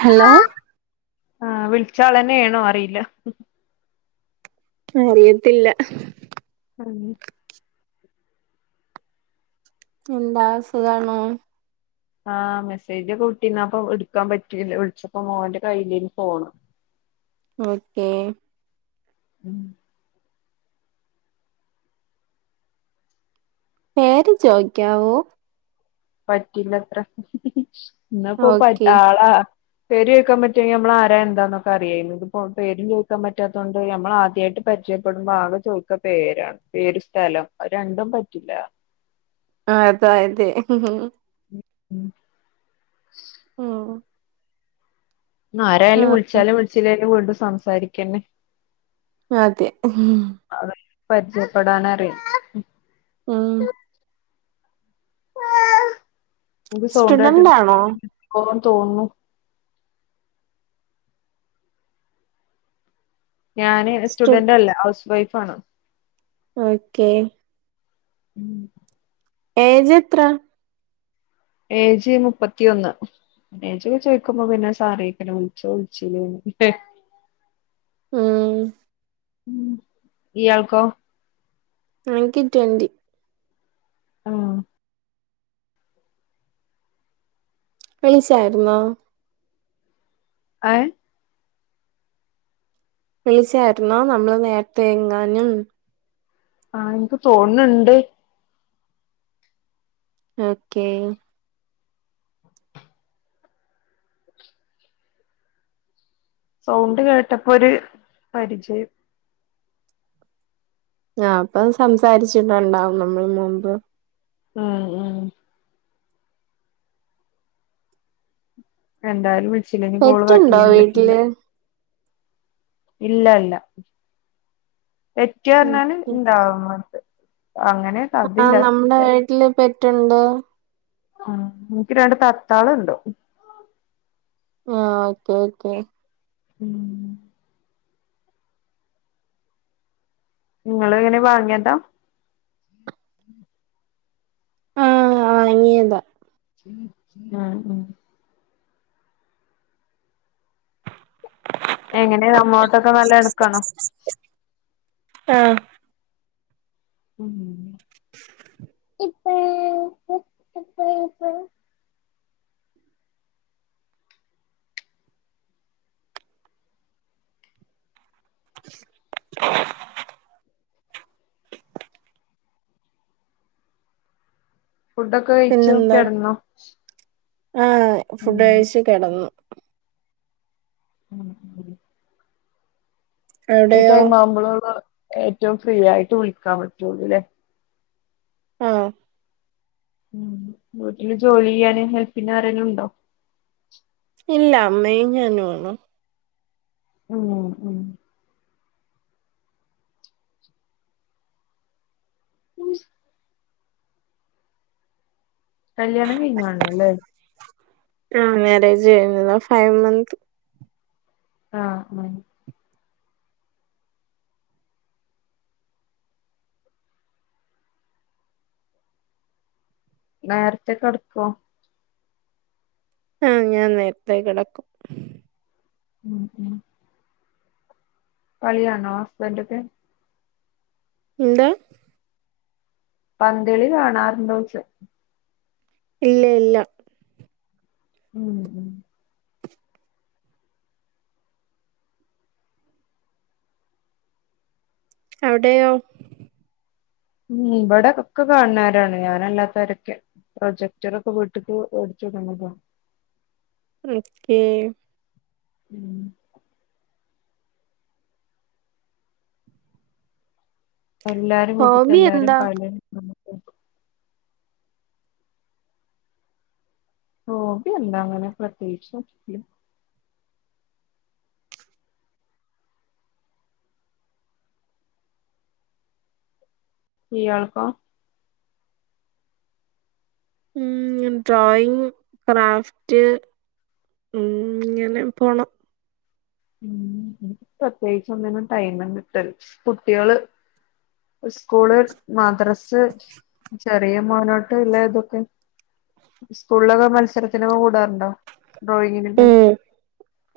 Hello ആഹ് വിളിച്ചാളന്നെ ഏണോ അറിയില്ല അറിയത്തില്ല ആം എന്താ സുഖാണോ ആഹ് മെസ്സേജ് വിട്ടിന്ന പ്പം എടുക്കാൻ പറ്റീല വിളിച്ചപ്പോ മോന്റെ കയ്യിലേന്ന് ഫോണ് ഓക്കെ ഉം പേര് ചോയിക്കാവോ പറ്റില്ലാത്ര ഇന്നപ്പോ ഓക്കെ ആളാ പേര് ചോയിക്കാൻ പറ്റുവെങ്കിൽ ഞമ്മള് ആരാ എന്താന്നൊക്കെ അറിയേനു ഇതിപ്പോ പേരും ചോയിക്കാൻ പറ്റാത്തോണ്ട് ഞമ്മള ആദ്യാട്ട് പരിചയപ്പെടുമ്പോ ആക ചോയിക്കാ പേരാണ് പേര് സ്ഥലം രണ്ടും പറ്റില്ല ആഹ് അത അതെ ഉം ഉം ആരായാലും ആഹ് വിളിച്ചാലും വിളിച്ചില്ലേലും വീണ്ടും സംസാരിക്കന്നെ അതെ ഉം അതെ പരിജയപ്പെടാനാ ഉം ഒരു സൗണ്ടേട്ടിട്ട് സ്റ്റുഡന്റ് ആണോ ഓ തോന്നുന്നു ഞാന് സ്റ്റു സ്റ്റുഡന്റ് അല്ല ഹൗസ് വൈഫ് ആണ് ഓക്കേ ഉം ഏ ജ് എത്ര ഏ ജ് മുപ്പത്തി ഒന്ന് എജി ഒക്കെ ചേയിച്ചോക്കുമ്പം പിന്നെ സാറോക്കനു വിൽച്ചോ വിൽച്ചില്ലേ ന്ന് ല്ലെ ഉം ഉം ഇയാൾക്കോ ആഹ് എൻക്ക് ട്വന്റി ആഹ് വിളിച്ചായിരുന്നോ [unintelligible] വിളിച്ചാരുന്നോ നമ്മള് നേരത്തെ എങ്ങാനും ആഹ് എൻക്ക് തോന്ന് ന്ന്ണ്ട് ഓക്കേ സൗണ്ട് കേട്ടപ്പോ ഒരു പരിജയം ആഹ് അപ്പം സംസാരിച്ചിട്ടൊണ്ടാവും നമ്മള് മുമ്പ് ആഹ് ആഹ് എന്തായാലും വിളിച്ചില്ലെങ്കി കോള് പെറ്റുണ്ടോ കട്ടെയ്യാനും പറ്റില്ല വീട്ടില് ഇല്ല ഇല്ല പെറ്റിയാ പറഞ്ഞാല് ഓക്കെ ഇണ്ടാവും തോന്ന്ണ്ട്അങ്ങനെ ആഹ് നമ്മുടെ വീട്ടില് പെറ്റുണ്ട് ഉം എൻക്ക് രണ്ട് തത്താളുണ്ട് ആഹ് ഓക്കെ ഓക്കേ ഉം ഇങ്ങള് എങ്ങനെ വാങ്ങിയതാ ആഹ് വാങ്ങിയതാ ആഹ് ആ എങ്ങനെ നമ്മോട്ടൊക്കെ നല്ല എടുക്കണോ ആ ഉം [unintelligible] [inaudible] ഫുഡൊക്കെ കഴിച്ചോ പിന്നെന്താ കെടന്നോ? ആഹ് ഫുഡ്ഡഴിച് കെടന്നു. ഉം [unintelligible] ഈ അവിടെയോ ടൈമാവുമ്പളാണ് ഏറ്റവും ഫ്രീയായിട്ട് വിളിക്കാൻ പറ്റൊള്ളൂ ല്ലേ? ആഹ് വീട്ടില് ജോലിയെയ്യാന് ഹെല്പിനാരെല്ലുണ്ടോ? ഇല്ല അമ്മയും ഞാനോളു ഉം ഉം [inaudible] കല്യാണം കഴിഞ്ഞാണല്ലേ? ലെ ആഹ് മേരേജ് കഴിഞ്ഞതാ ഫൈവ് മന്ത്ത് ആഹ് ആ നേര്ത്തെ കെടക്കോ ആഹ് ഞാൻ നേരത്തേ കെടക്കും. ഉം കളികാണോ ഹസ്ബൻ്റാക്കെ? എന്താ പന്തളി കാണാറുണ്ടോയ്ച്ച. ഇല്ല ഇല്ല ഉം അവിടെയോ? ഉം ഇവടെ ഒക്കെ കാണൊരാണ് ഞാനല്ലാത്തോരൊക്കെ. പ്രൊജെക്റ്ററൊക്കെ വീട്ട്ക്ക് വേട്ച്ചൊട്ന്നതാ വിളിക്കി ഉം എല്ലാരും വീട്ടത്തെ ഹോബി എല്ലാരും എന്താ [unintelligible] ഹോബി എന്താ അങ്ങനെ പ്രത്യേയിച്ച് ല്ല. ഇയാൾക്കോ? ഉം ഡ്രായിങ്, ക്രാഫ്റ്റ് ഉം ങ്ങനെ പോണം. ഉം ഇൻക്ക് പ്രത്യേയിചൊന്നിനും ടൈമ് കിട്ടല് കുട്ടിയാള് ഇസ്കൂള്, മദ്രസ് ചെറിയ മോനോട്ട് ഇല്ല ഇതൊക്കെ സ്കൂൾലൊക്കെ മത്സരത്തിനൊക്കെ കൂടാറുണ്ടോ? ഡ്രോയിങ്ങിനൊക്കെ. ഉം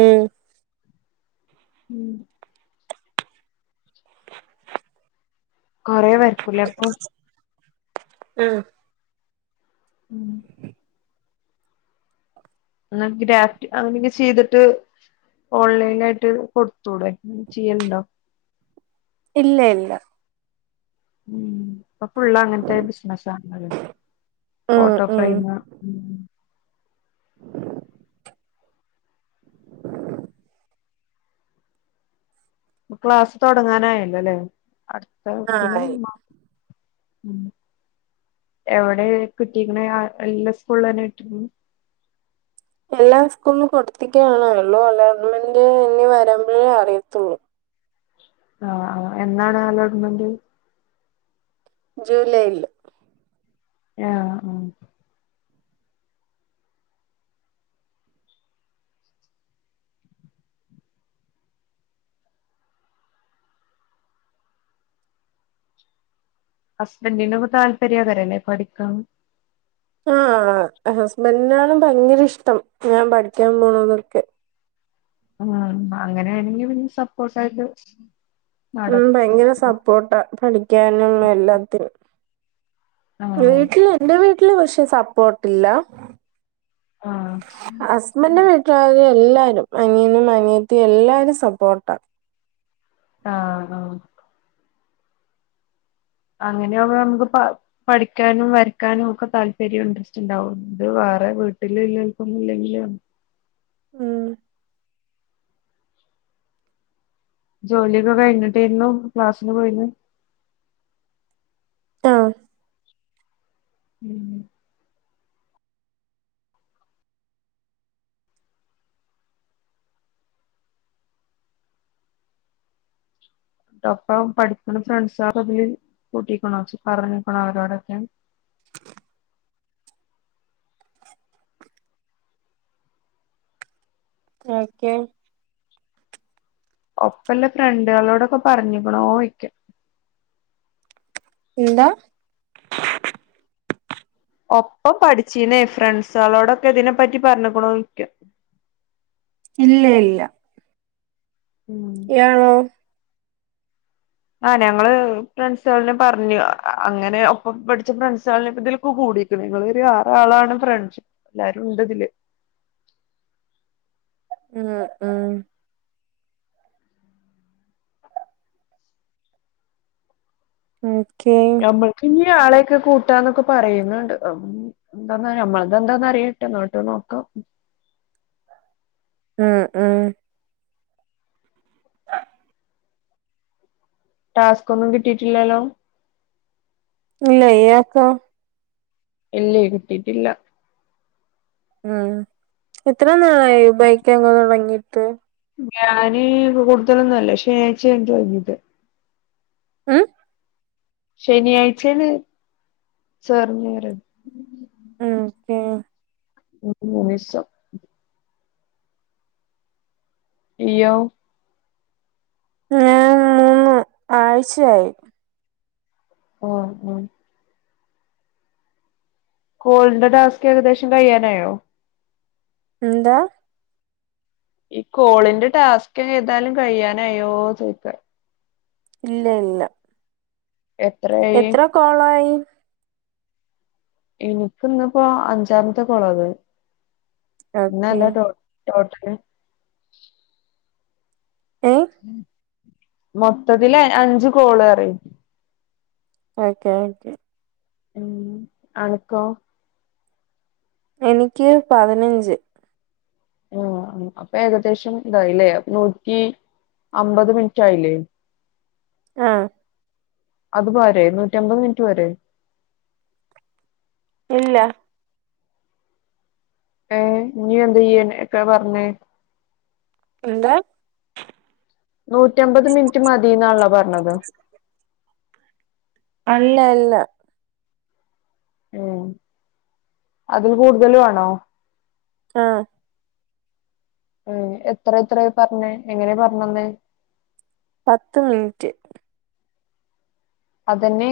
ഉം ഉം കൊറെ വരക്കുല്ലെ അപ്പോ ആഹ് ഉം ഇന്നാ അന്ക്ക് ഗ്രാഫ്റ്റ് അഹ് പിന്നെ ചെയ്ത്ട്ട് ഓൺലൈനായിയിട്ട് കൊടുത്തൂടെ ഉം ചെയ്യല്ണ്ടോ ഇല്ല ഇല്ല ഉം ഇപ്പം ഫുള്ള് അങ്ങത്തെ ബിസിനസാള്ളെയ് ഉം ഫോട്ടോ ഉം ഫ്രെയിമ് ക്ലാസ് തൊടങ്ങാനായല്ലോല്ലേ അട്ത്ത ഇതില് ആഹ് മാ ഉം എവ്ടെ കിട്ടിക്ക്ണെ ആ ഇല്ലെ സ്കൂള്ളെന്നെ കിട്ടിന് എല്ലാ സ്കൂളും കൊടുത്തിട്ടേള്ളു ഇള്ളെ അലോട്ട്മെന്റ് ഇനി വെരുമ്പഴേ അറിയത്തുള്ളു ആഹ് ആഹ് എന്നാണ് അലോട്ട്മെന്റ് ജൂലൈയില് ആഹ് ഉം ഹസ്ബൻഡിനും താല്പര്യേകാരല്ലെ പഠിക്കാം ആഹ് ആഹ് ഹസ്ബന്റിനാണ് ഭയങ്കര ഇഷ്ടം ഞാൻ പഠിക്ക്യാൻ പോണതൊക്കെ ആഹ് അങ്ങനെ ആണെങ്കി പിന്നെ സപ്പോർട്ടായിട്ട് ഉം നടക്കും ഭയങ്കര സപ്പോർട്ടാ പഠിക്ക്യാനും എല്ലാത്തിനും ആ വീട്ടില് എന്റെ വീട്ടില് പക്ഷേ സപ്പോർട്ടില്ല ആ ഹസ്ബന്റെ വീ ട്ടാര് എല്ലാരും അനിയും അനിയത്തിം എല്ലാരും സപ്പോർട്ടാ ആഹ് ആഹ് അങ്ങനെയാവാവുമ്പം പ പഠിക്ക്യാനും വരക്കാനും ഒക്കെ താല്പര്യം ഇൻട്രസ്റ്റ് ഇണ്ടാവും ഇത് വേറെ വീട്ടില് ഇല്ലോല്ക്കൊന്നും ഇല്ലെങ്കില് ഞ ഉം ജോലിയൊക്കെ കഴിഞ്ഞിട്ടേരുന്നു ക്ലാസ്സിന് പോയിര്ന്നെ ട്ടോ ഉം ട്ടൊപ്പം പഠിക്ക്ണ ഫ്രണ്ട്സളെ ഇതില് കൂട്ടിക്ക്ണോ പറഞ്ഞ്ക്ക്ണോ അവരോടൊക്കെ ഓക്കെ ഒപ്പെല്ലേ ഫ്രണ്ട്ളോടൊക്കെ പറഞ്ഞ്ക്ക്ണോയിക്കാ എന്താ ഒപ്പം പഠിച്ചീന്നേ ഫ്രണ്ട്സളോടൊക്കെ ഇതിനെപ്പറ്റി പറഞ്ഞ്ക്ക്ണോയിക്ക്യാ ഇല്ല ഇല്ല ഉം ഇയാളോ ആഹ് ഞങ്ങള് ഫ്രണ്ട്സാള്ന്നെ പറഞ്ഞു ആഹ് അങ്ങനെ ഒപ്പം പഠിച്ച ഫ്രെണ്ട്സാളന്നെ ഇപ്പം ഇതില്ക്ക് കൂടി [unintelligible] ഒരു ആറാ ആളാണ് ഫ്രണ്ട്സ് എല്ലാരുണ്ട് ഇതില് ഉം ആഹ് ഓക്കേ ഇവട്ക്കിഞ്ഞ് ആളെയൊക്കെ കൂട്ടാന്നൊക്കെ പറയ്ന്ന്ണ്ട് ആഹ് ഉം എന്താന്ന ഞമ്മള്തെന്താന്നാ അറിയട്ടെ എന്ന്ട്ട് നോക്കാ ആഹ് ആഹ് ആ ടാസ്കൊന്നും കിട്ടിയിട്ടില്ലല്ലോ ഇല്ല ഇയാൾക്കോ ഇല്ലേ കിട്ടിട്ടില്ല ഉം എത്ര നാളായി ബൈക്ക് [unintelligible] തുടങ്ങിയിട്ട് ഞാന് കൂടുതലൊന്നും അല്ലക്ഷേ [unintelligible] ഏഹ് ശനിയാഴ്ചയില് ചേർന്ന് വര [unintelligible] [unintelligible] ഇയ്യോ ഞാൻ മൂന്ന് ആഴ്ചയായി ഉം ഉം കോൾടെ ഡാസ്ക്ക് ഏകദേശം കഴ്യാനായോ എന്താ ഈ കോളിന്റെ ടാസ്ക് ചെയ്താലും കഴിയാനായ്യോ ചോയ്ക്ക ഇല്ല ഇല്ല എത്രയായി കൊളായി ഇൻക്ക് ഇന്നിപ്പോഅഞ്ചാമത്തെ കോളാത് ഓക്കെ [unintelligible] ടോട്ടല് ഏഹ് മൊത്തത്തിൽ അഞ്ച് കോള് അറിം ഓക്കെ ഓക്കെ ഉം അനക്കോ എനിക്ക് പതിനഞ്ച് ആഹ് അപ്പൊ ഏകദേശം ഇതായില്ലേ നൂറ്റി അമ്പത് മിനിറ്റ് ആയില്ലേ ആഹ് അത് പോരെ നൂറ്റി അമ്പത് മിനിറ്റ് പോരെ ഇല്ല ഏഹ് നീ എന്താ ചെയ്യന ക്കെ പറഞ്ഞേ എന്താ നൂറ്റിഅമ്പത് മിനിറ്റ് മതിന്നാണല്ലോ പറഞ്ഞത് അല്ല അല്ല ഏഹ് അതിൽ കൂടുതല് വേണോ ആഹ് ഏഹ് എത്ര എത്രയാ പറഞ്ഞേ എങ്ങനെയാ പറഞ്ഞന്ന് പത്ത് മിനിറ്റ് അതന്നെ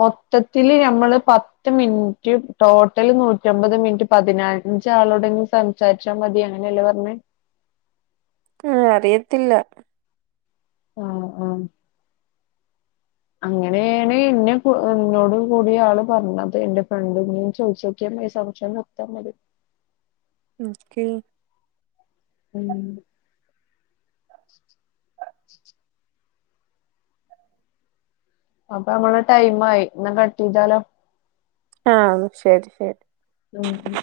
മൊത്തത്തിൽ ഞമ്മള് പ ത്ത് മിനിറ്റ് ടോട്ടൽ നൂറ്റിഅമ്പത് മിനിറ്റ് പതിനഞ്ച്ആളോടെൻ സം സാരിച്ചാ മതി അങ്ങനെയല്ലേ പറഞ്ഞേ ഉം അറിയത്തില്ല ആഹ് ആഹ് അങ്ങനെയാണ് എന്നെ എന്നോട് കൂടിയ ആള് പറഞ്ഞത് എന്റെ ഫ്രണ്ടിനും ചോയ്ച്ചോ [unintelligible] സംശയം മൊത്തംള്ളത് ഇൻക്കെ ഉം അപ്പൊ നമ്മളെ ടൈം ആയി ന്നാ കട്ട് ചെയ്താലോ ആഹ് ന്നാ ശരി ശരി ഉം ഉം